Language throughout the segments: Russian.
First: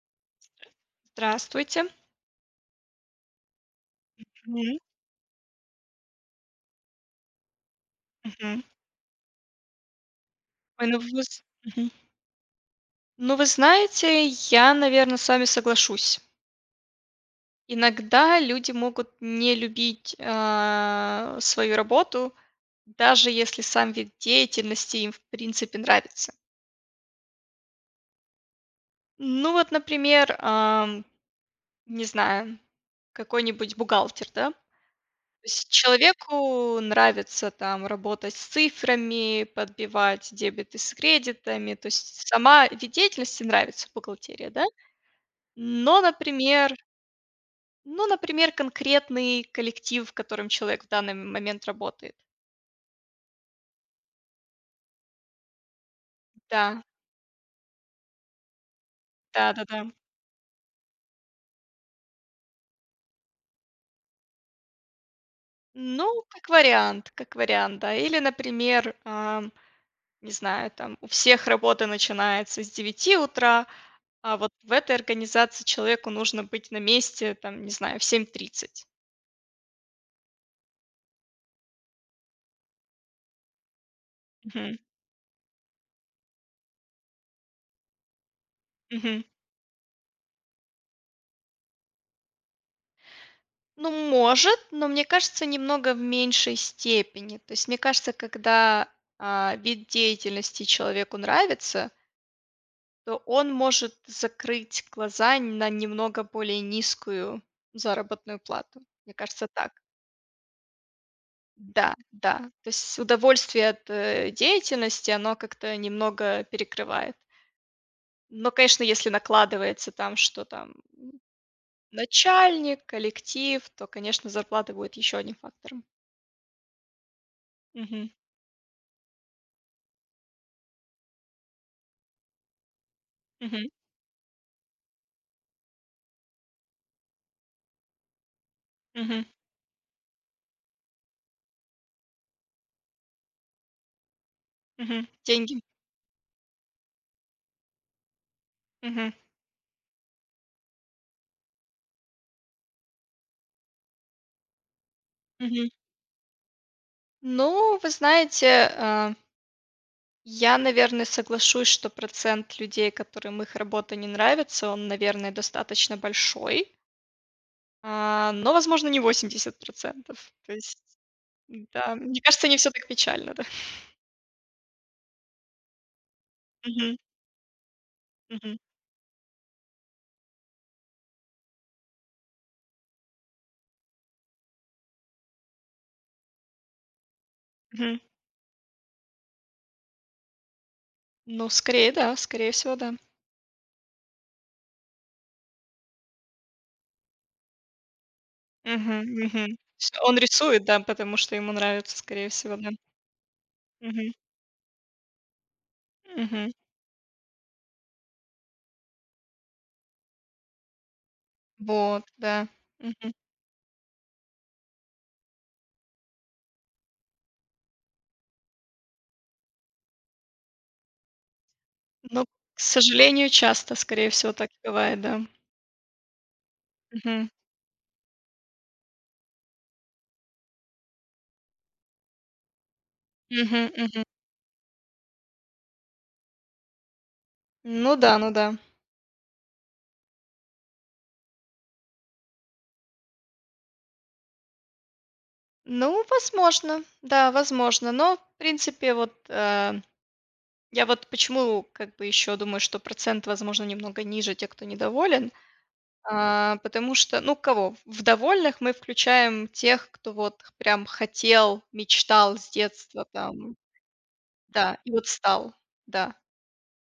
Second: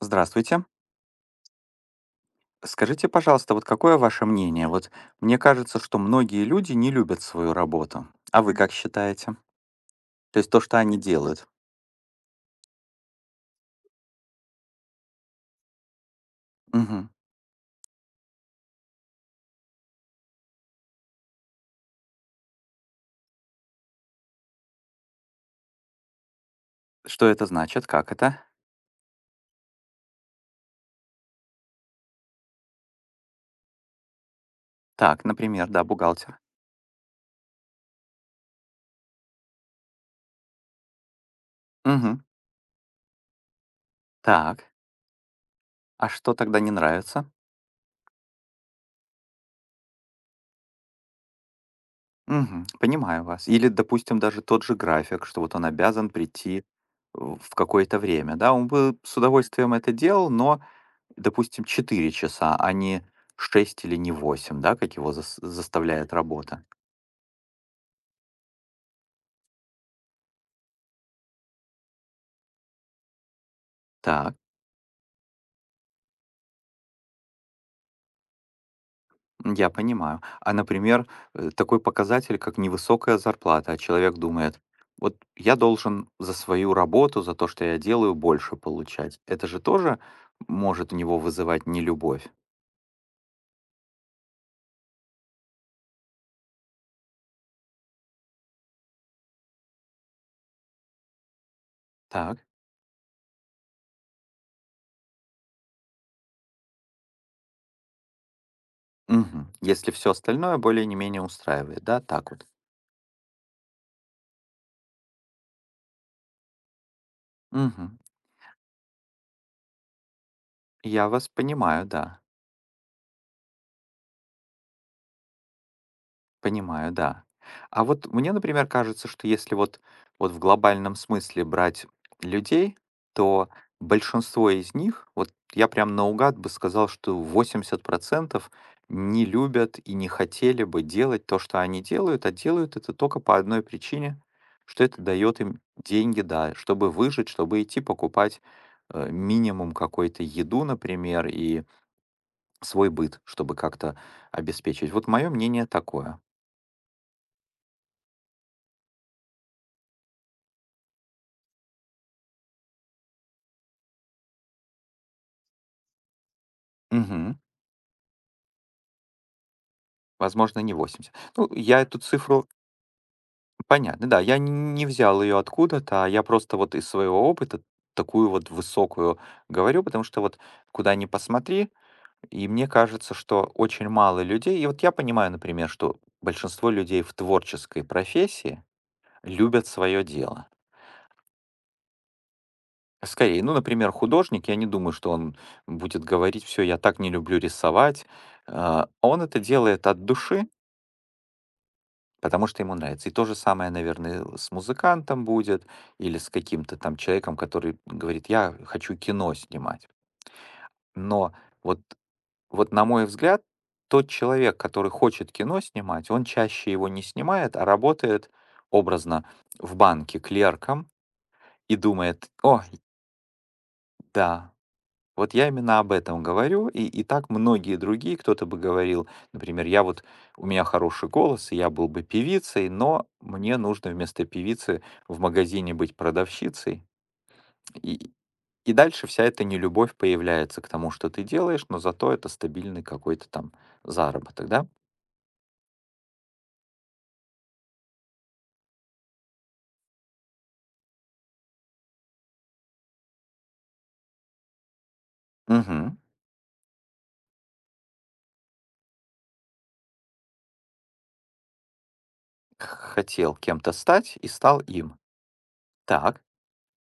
Здравствуйте. Здравствуйте. Скажите, пожалуйста, вот какое ваше мнение? Мгм, Вот мне кажется, что многие люди не любят свою работу. А вы мгм. как считаете? То есть то, что Ой, они ну вы з делают. мгм. Ну, вы знаете, я, наверное, с вами соглашусь. Мгм. Иногда люди могут не любить, свою работу, даже если сам вид деятельности им, в принципе, нравится. Что это значит? Как это? Ну вот, например, не знаю, какой-нибудь бухгалтер, да? То Так, например, есть да, бухгалтер. человеку нравится там работать с цифрами, подбивать дебеты с кредитами. То Мгм. есть сама вид деятельности нравится, бухгалтерия, да? Так. Но, А что тогда не например нравится? ну, например, конкретный коллектив, в котором человек в данный момент работает. Мгм. Понимаю вас. Или, допустим, даже тот же график, что вот он обязан прийти Да, в какое-то время. Да, он бы с удовольствием да-да-да. это делал, но допустим, 4 часа, а не 6 или не 8, да, как его заставляет Ну, работа. Как вариант, да. Или, например, не знаю, там у всех работа начинается с девяти утра, а Так, вот в этой организации человеку нужно быть на месте, там, не знаю, в 7:30. я понимаю. А, например, такой показатель, как невысокая зарплата, а человек думает: Мгм, "Вот я должен за свою работу, за то, что я делаю, больше получать". мгм. Это же тоже может у него вызывать нелюбовь. Ну, может, но мне кажется, немного в меньшей степени. То есть мне кажется, когда вид деятельности человеку нравится, Так, то он может закрыть глаза на немного более низкую заработную плату. Мне кажется, мгм. так. Если все остальное более не менее устраивает, Да, да, так да. вот. То есть удовольствие от деятельности, оно как-то немного перекрывает. Мгм. Но, конечно, если накладывается там, что там Я вас понимаю, да. начальник, коллектив, то, конечно, зарплата будет еще одним фактором. Понимаю, да. А вот Мгм. мне, например, кажется, что если вот, вот в глобальном смысле брать людей, то Мгм. большинство из них, вот я прям наугад бы сказал, что 80% не Мгм. любят и не хотели бы делать то, что они делают, а делают это только по одной причине, что это Мгм. дает им Деньги. деньги, да, чтобы выжить, чтобы идти покупать Мгм. минимум какой-то еду, например, и свой быт, чтобы как-то обеспечить. Вот мое мнение Мгм. такое. Ну, вы знаете, а я, наверное, соглашусь, что процент людей, которым их работа не нравится, он, наверное, достаточно большой, Мгм. Но, возможно, не 80. То Возможно, не есть, 80. Ну, я да, эту мне цифру кажется, не все так печально, да. понятно, да, я не взял ее откуда-то, а я просто вот из Мгм, своего опыта такую вот мгм, высокую говорю, потому что вот куда ни посмотри, и мне кажется, что очень мало людей, и вот я понимаю, например, что большинство людей в творческой мгм. профессии любят свое дело. Ну, скорее, да, скорее всего, да. Скорее, ну, например, художник, я не думаю, что он будет говорить, все, я так не люблю рисовать. А, Мгм, он это мгм. делает Что от он души, рисует, да, потому что ему нравится, скорее потому всего, что да. ему нравится. И то же самое, Мгм, наверное, с музыкантом будет или с мгм. каким-то там человеком, который говорит, я хочу кино снимать. Но вот, Вот, да. вот на мой Мгм. взгляд, тот человек, который хочет кино снимать, он чаще его не снимает, а работает образно в банке клерком и Ну, думает, к о, сожалению, часто, скорее всего, так да, и бывает, да. вот я именно об этом говорю, и Мгм, так многие другие, кто-то бы говорил, например, я вот, у меня хороший голос, и я был бы певицей, но мне мгм, нужно мгм. вместо певицы в магазине быть продавщицей. Ну И, да, ну да. и дальше вся эта нелюбовь появляется к тому, что ты делаешь, но зато это стабильный какой-то там заработок, да? Ну, возможно, да, возможно. Но, в принципе, вот я вот почему как бы еще думаю, что процент, возможно, немного ниже тех, кто недоволен, Мгм. Потому что, ну, кого? В довольных мы включаем тех, кто вот прям хотел, мечтал с детства Хотел там, кем-то стать и стал да, и им. вот стал, да. Так,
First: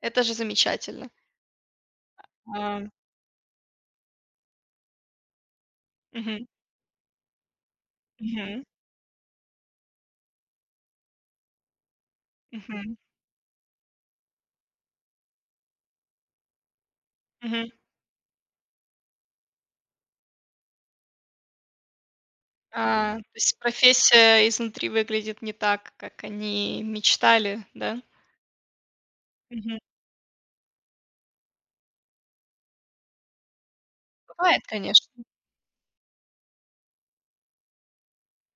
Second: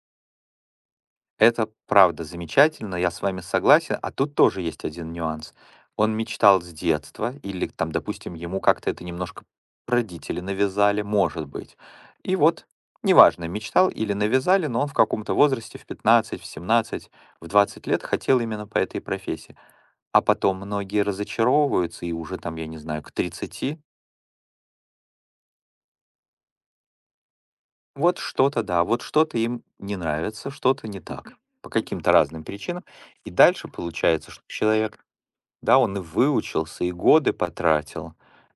Это же замечательно. это правда А, замечательно, я с вами согласен. А тут тоже есть один нюанс. Он мгм, мечтал с детства, или там, допустим, ему мгм, как-то это немножко родители навязали, может быть. И вот, мгм, неважно, мечтал или навязали, но он в каком-то возрасте, в 15, в 17, в мгм. 20 лет хотел именно по этой профессии. А потом многие разочаровываются, и уже там, я не знаю, к А, то есть 30 профессия изнутри выглядит не так, как они мечтали, да? вот что-то, да, вот что-то им Мгм. не нравится, что-то не так по каким-то разным причинам. И дальше получается, что Бывает, человек конечно. да, он и выучился, и годы потратил.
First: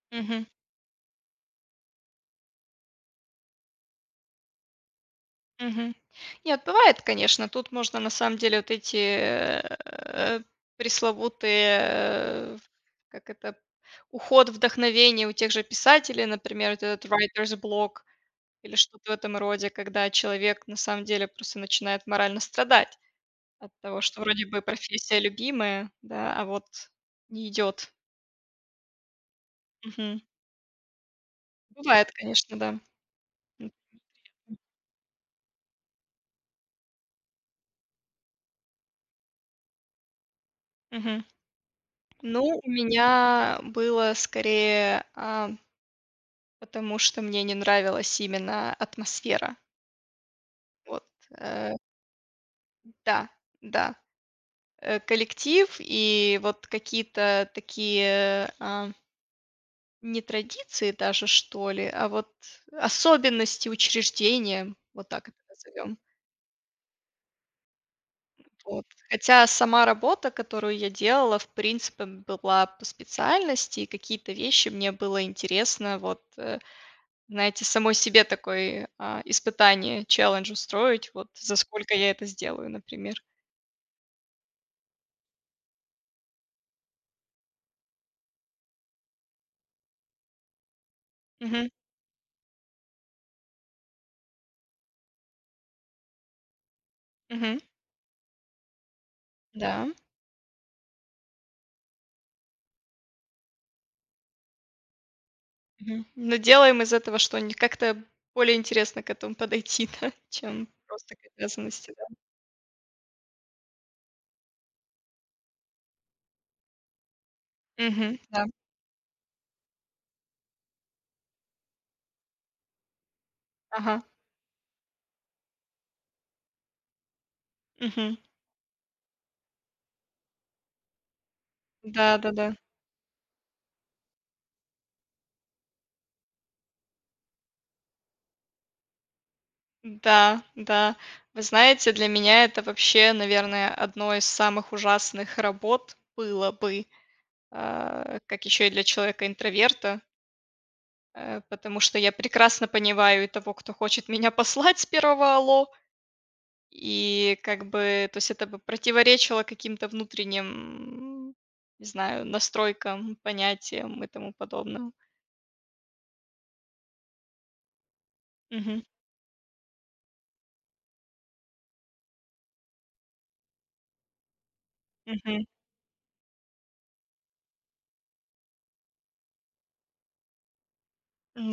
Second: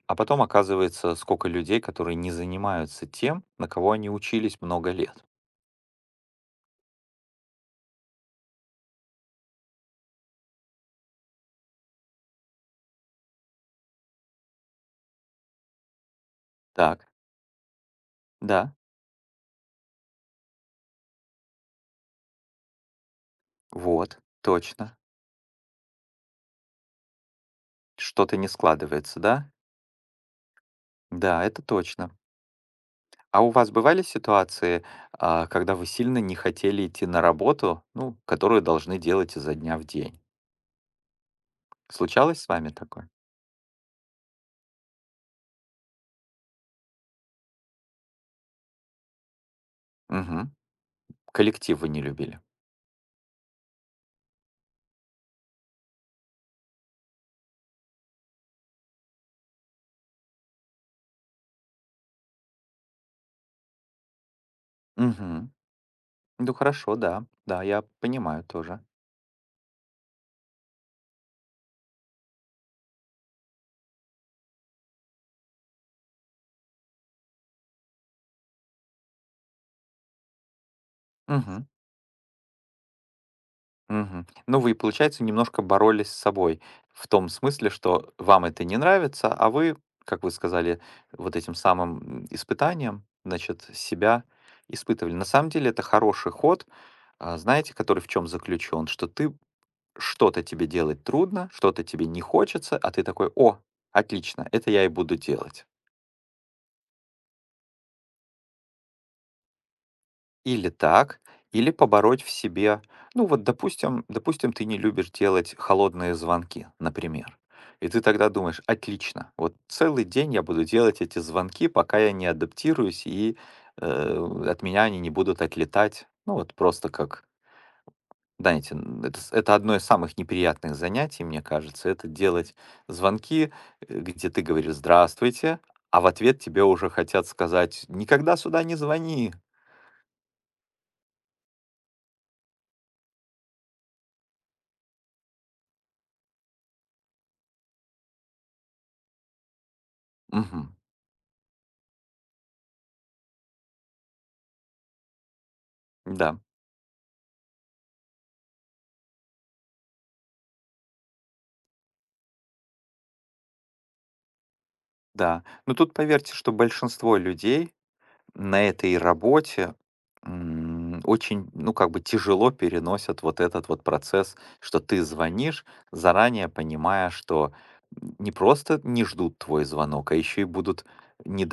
А потом Мгм. оказывается, сколько людей, которые не занимаются тем, на кого они учились много лет. Мгм. Нет, бывает, конечно. Тут можно на самом деле вот эти, пресловутые, э, как это, уход вдохновения у тех же писателей, например, вот Так, этот writer's block да, или что-то в этом роде, когда человек на самом деле просто начинает морально страдать от того, вот, что вроде бы точно. профессия любимая, да, а вот не идет. Что-то не складывается, да? Мгм. Да, это Бывает, точно. конечно, да. А у вас М. бывали ситуации, когда вы сильно не хотели идти на работу, ну, которую должны делать изо дня в день? Мгм. Случалось с Ну, вами у такое? меня было скорее, потому что мне не нравилась именно атмосфера. Угу. Вот, э, Коллектив вы не любили. да, да, коллектив и вот какие-то такие, не традиции даже, что ли, а вот особенности учреждения, вот так это Угу. назовем. Ну хорошо, да. Да, я понимаю тоже. Вот. Хотя сама работа, которую я делала, в принципе, была по специальности, и какие-то вещи мне было интересно вот знаете, самой себе такой, испытание, челлендж устроить, вот за Угу. сколько я это сделаю, например. Мгм. Ну, вы, получается, немножко боролись с собой. В том смысле, что вам это не нравится, а вы, как вы сказали, вот этим Мгм, самым испытанием, значит, себя испытывали. На самом деле это хороший ход, а, мгм, знаете, который в чем заключен, что ты да, что-то тебе делать трудно, что-то тебе не хочется, а ты такой, о, отлично, это я и буду делать. мгм. Но делаем из этого что-нибудь, как-то более интересно к этому подойти, да, Или чем просто к так, или обязанности, да. побороть в себе. Ну вот, допустим, ты не любишь делать холодные звонки, например. И ты Мгм, тогда да, думаешь, отлично, вот целый день я буду делать эти звонки, пока я не адаптируюсь, и ага, от меня они не будут отлетать. Ну вот просто как, мгм. знаете, это одно из самых неприятных занятий, мне кажется, это Да-да-да. Да, делать да. звонки, где ты говоришь «здравствуйте», а в ответ тебе уже хотят сказать «никогда сюда не звони». Да, да. Вы знаете, для меня это вообще, наверное, одно из самых ужасных работ было бы, как еще и для человека-интроверта. Мгм. Потому что я прекрасно понимаю и того, кто хочет меня послать с первого "алло", Да. и как бы, то есть это бы противоречило каким-то внутренним, не знаю, настройкам, понятиям и тому подобному. Да, но тут поверьте, что большинство людей на Мгм, этой работе, очень, ну, как бы тяжело переносят вот этот вот процесс, что ты мгм. звонишь, заранее понимая, что не просто не ждут твой звонок, а еще и будут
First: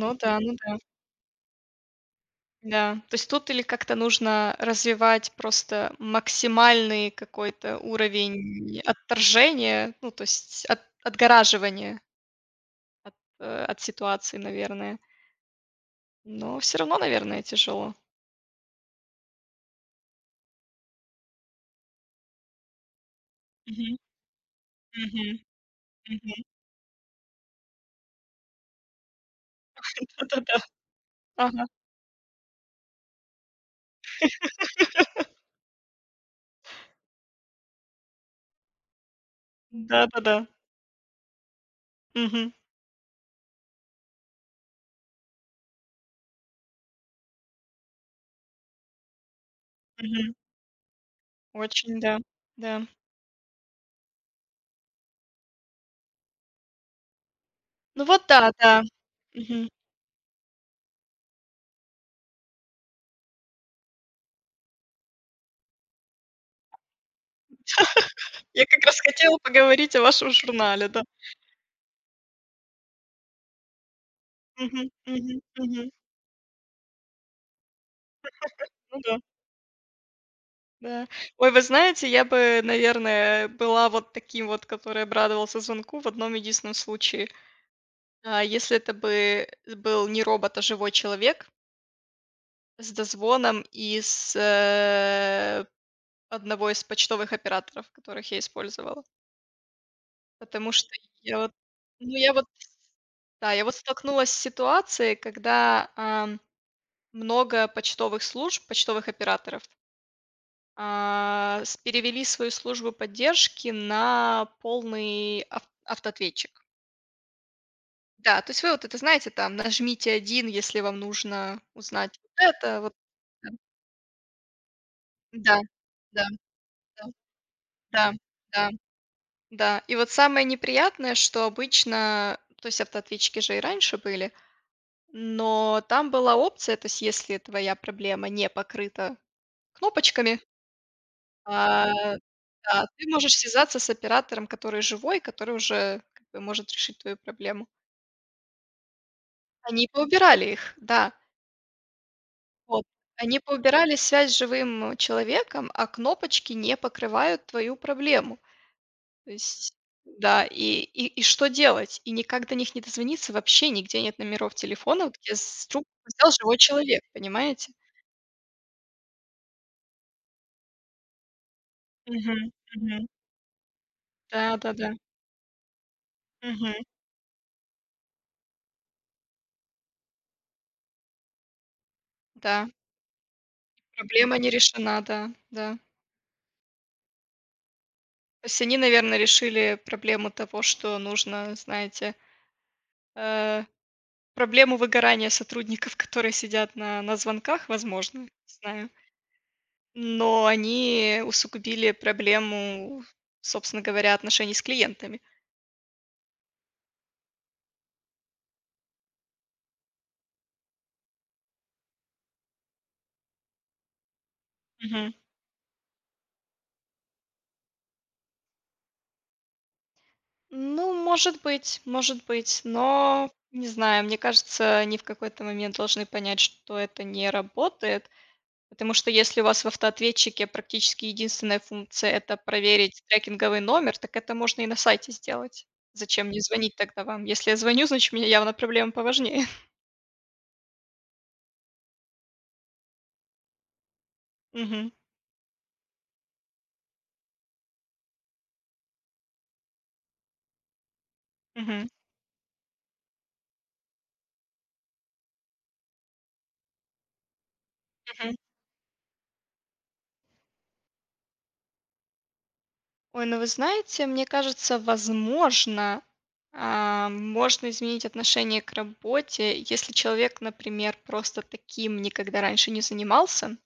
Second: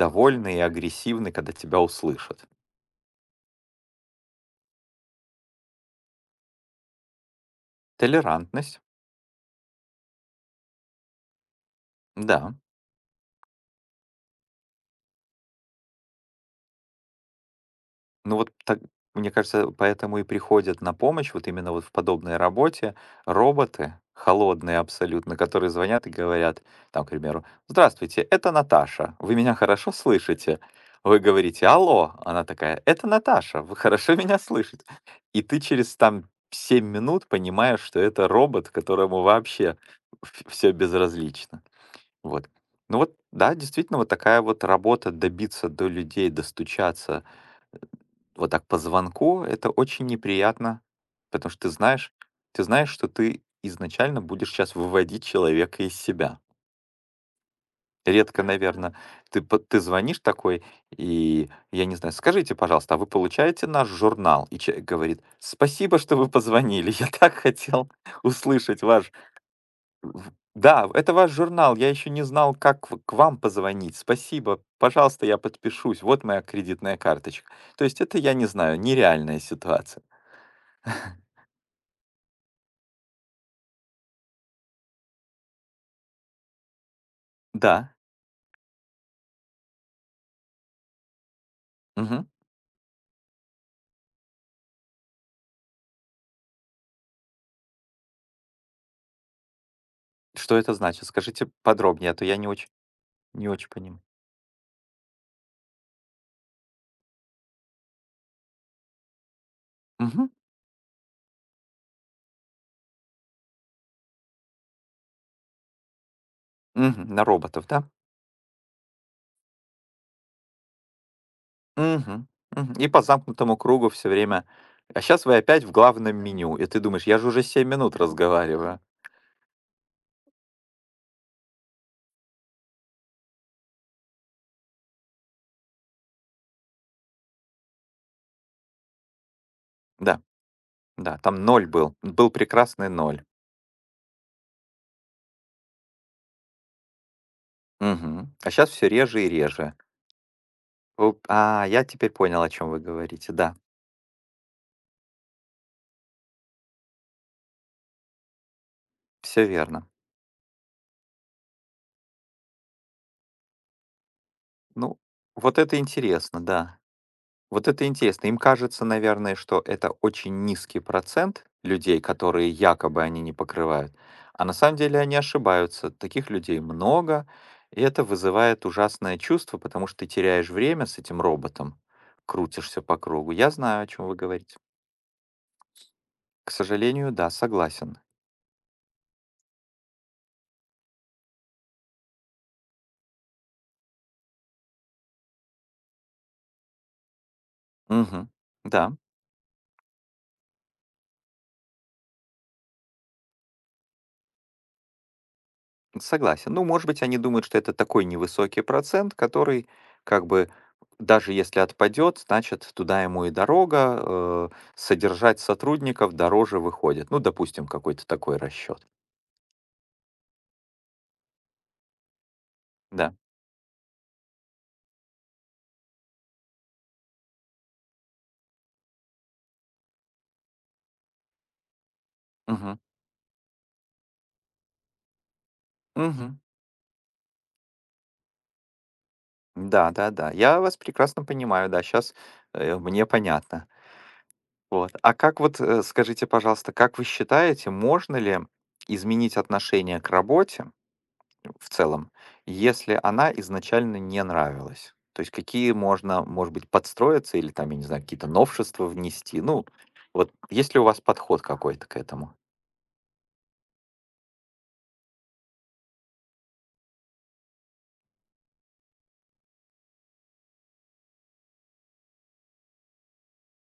Ну да, ну и да. агрессивны, когда тебя услышат. Да, то есть тут или как-то нужно развивать просто максимальный какой-то Толерантность, уровень отторжения, ну, то есть от отгораживания да. от, от ситуации, наверное. Но все равно, наверное, тяжело. Ну вот так, мне кажется, поэтому и приходят на помощь вот именно вот в подобной работе роботы, холодные Мгм, абсолютно, которые звонят и мгм. говорят, там, к примеру, «Здравствуйте, это Наташа, вы меня хорошо слышите?» Да-да-да. Вы говорите Ага. «Алло», она такая «Это Наташа, вы хорошо меня слышите?» И ты через там 7 минут понимаешь, что это робот, которому вообще Да-да-да. все безразлично. Вот. Мгм, Ну вот, да, действительно, вот такая вот работа добиться до людей, достучаться, вот так по звонку это очень мгм. неприятно, потому что Очень, да, ты да. знаешь, что ты изначально будешь сейчас выводить человека из себя. Ну вот Редко, да, да. наверное, ты, Мгм. ты звонишь такой, и я не знаю, скажите, пожалуйста, а вы получаете наш журнал? И человек говорит, спасибо, что вы позвонили, я так хотел Я услышать как раз ваш хотела поговорить о в вашем да, журнале, да. это ваш журнал. Я еще не знал, как в к вам позвонить. Спасибо. Мгм, Пожалуйста, я мгм, мгм. подпишусь. Вот моя кредитная карточка. То есть это, я не знаю, Ну да, нереальная ситуация. да. Ой, вы знаете, я бы, наверное, была вот таким вот, который обрадовался звонку в одном единственном случае. Да. А, если это бы был не робот, а живой человек Мгм. с дозвоном из, одного из почтовых операторов, которых я использовала. Что Потому это что значит? я Скажите вот, подробнее, а ну, то я я не вот, очень не да, я очень вот понимаю. столкнулась с ситуацией, когда, много почтовых служб, почтовых операторов, Мгм. а, с перевели свою службу поддержки на полный ав автоответчик. Мгм. На роботов, да? Да, то есть вы вот это знаете, там, нажмите один, если вам нужно узнать Мгм. вот Мгм. это, И вот по замкнутому это. кругу все время. А сейчас вы Да, опять в главном да, меню, и ты думаешь: да, "Я же уже 7 минут да, да, разговариваю". да. И вот самое неприятное, что обычно, то есть автоответчики же и раньше были, но там была опция, то есть если твоя проблема не покрыта Да, кнопочками, да, там ноль а, был. Был да, прекрасный ты ноль. можешь связаться с оператором, который живой, который уже как бы может решить твою проблему. Мгм. А сейчас все реже и реже. Они поубирали их, да. Оп, а, я теперь понял, о чем вы Вот. говорите. Они Да, поубирали связь с живым человеком, а кнопочки не покрывают твою проблему. То все есть, верно. да, и что делать? И никак до них не дозвониться, вообще нигде нет номеров Ну, телефонов, где вот с это трубку взял интересно, живой да. человек, Вот понимаете? это интересно. Им кажется, наверное, что это очень низкий процент людей, Мгм, которые якобы мгм. они не покрывают, а на самом Да-да-да. деле они ошибаются. Таких людей Мгм. много, и это вызывает ужасное чувство, потому что ты теряешь время с этим роботом, Да, крутишься по кругу. Я знаю, о чем вы проблема не говорите. решена, да, да. К сожалению, да, согласен. То есть они, наверное, решили проблему того, что нужно, знаете, э, проблему выгорания сотрудников, которые сидят на звонках, возможно, Угу, не знаю. да. Но они усугубили проблему, собственно говоря, отношений с клиентами. Согласен. Ну, может быть, они думают, что это такой невысокий процент, который как бы даже если отпадет, значит, туда ему и дорога, Мгм. содержать сотрудников дороже выходит. Ну, допустим, какой-то такой расчет. Ну, может быть, Да. но не знаю, мне кажется, они в какой-то момент должны понять, что это не работает. Потому что если у вас в автоответчике практически единственная функция — это Мгм. проверить трекинговый номер, так это можно и на сайте сделать. Зачем Мгм. мне звонить тогда вам? Если я звоню, значит, у меня явно проблемы поважнее. Да, да, да. Я вас прекрасно понимаю, да, сейчас мне понятно. Вот. Мгм. А как вот, скажите, пожалуйста, как вы считаете, можно ли изменить отношение к работе, в Мгм. целом, если она изначально не нравилась. То есть какие можно, может быть, подстроиться или там, я не знаю, какие-то Мгм. новшества внести. Ну, вот если у вас подход какой-то к этому? Ой, ну вы знаете, мне кажется, возможно, можно изменить отношение к работе, если человек, например, просто таким никогда раньше не занимался,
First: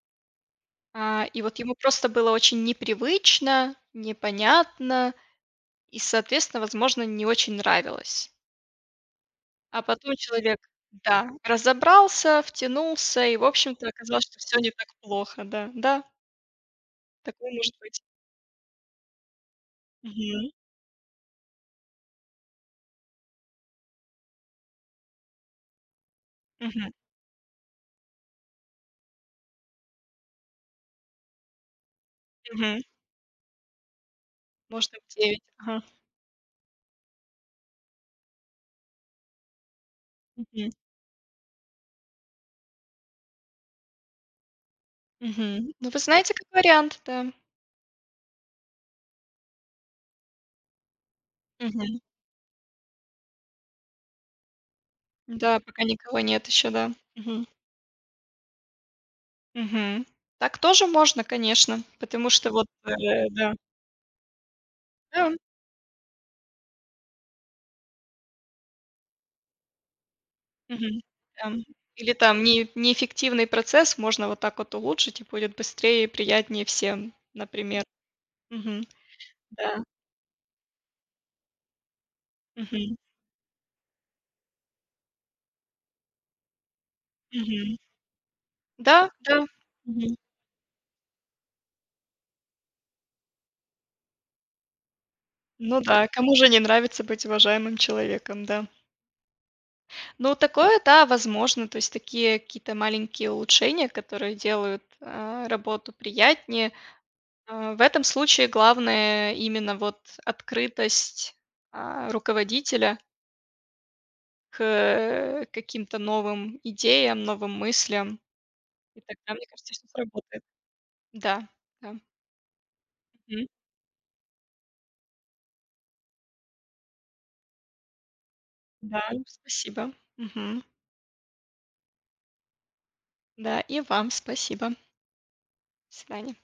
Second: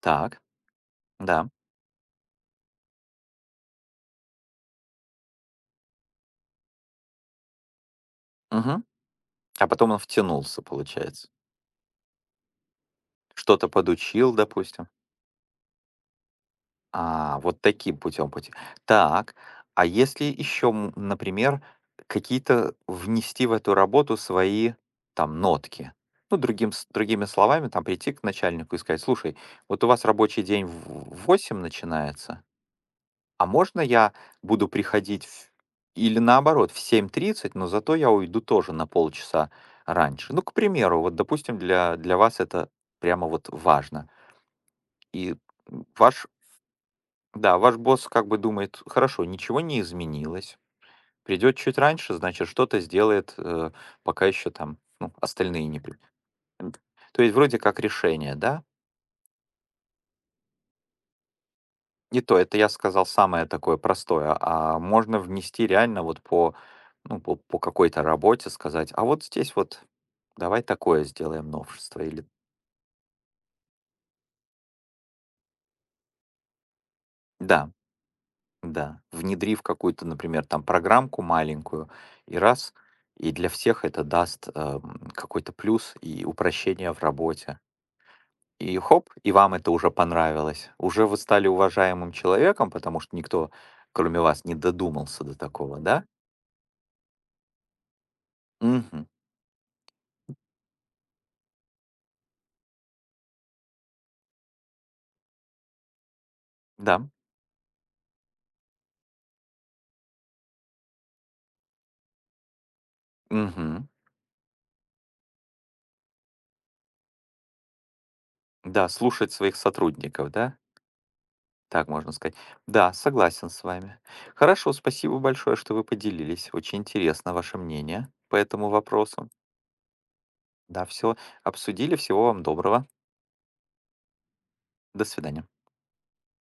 Так, и да. вот ему просто было очень непривычно, непонятно, и, соответственно, возможно, не очень нравилось. Мгм. А А потом он потом человек, втянулся, получается. да, разобрался, втянулся и, в Что-то общем-то, оказалось, подучил, что все не так допустим. плохо, да. Да, А, такое вот может таким быть. путем пути. Так, а если Мгм, еще, например, какие-то внести в эту работу свои там нотки? Ну, другим, мгм, другими словами, там прийти к начальнику и сказать, слушай, вот у вас рабочий день в 8 начинается, мгм. а можно я буду Может быть, приходить 9. Ага. или наоборот в 7:30, но зато я уйду тоже на полчаса раньше. Ну, к Мгм, примеру, вот, допустим, для вас это прямо вот важно. И мгм. Ну, вы ваш знаете, как вариант, да. да, ваш босс как бы думает, хорошо, ничего не изменилось, придет чуть Мгм. раньше, значит, что-то сделает, пока еще там, ну, Да, остальные не пока при- никого нет еще, м. да. То есть Мгм, вроде как решение, да? мгм. Так тоже можно, конечно, И потому то, что это вот, я сказал самое да. такое простое, а можно Да. внести реально вот по, ну, по какой-то работе сказать, а вот здесь вот давай такое Мгм. сделаем Там новшество, или или там не неэффективный процесс можно вот так вот улучшить, и будет быстрее и приятнее всем, да, например. Мгм. да, внедрив Да. какую-то, например, там программку маленькую, и раз, Мгм. и для всех это даст какой-то плюс и упрощение в работе. Мгм. И хоп, Да, и да. вам это уже Мгм. понравилось. Уже вы стали уважаемым человеком, потому что никто, кроме вас, не додумался до такого, Ну да? да, кому же не нравится быть уважаемым человеком, да. Мгм. Ну, такое, да, возможно. То есть такие какие-то маленькие улучшения, которые делают работу приятнее. Да. В этом случае главное именно вот открытость, а, руководителя Мгм. к каким-то новым идеям, новым мыслям. Да, И слушать тогда, мне своих кажется, всё сотрудников, сработает. да? Да, Так да. можно сказать. Да, Мгм. согласен с вами. Хорошо, спасибо большое, что вы поделились. Очень интересно ваше мнение по этому Да, вопросу. спасибо. Мгм. Да, все обсудили. Всего вам доброго. Да, и вам спасибо. До свидания. До свидания.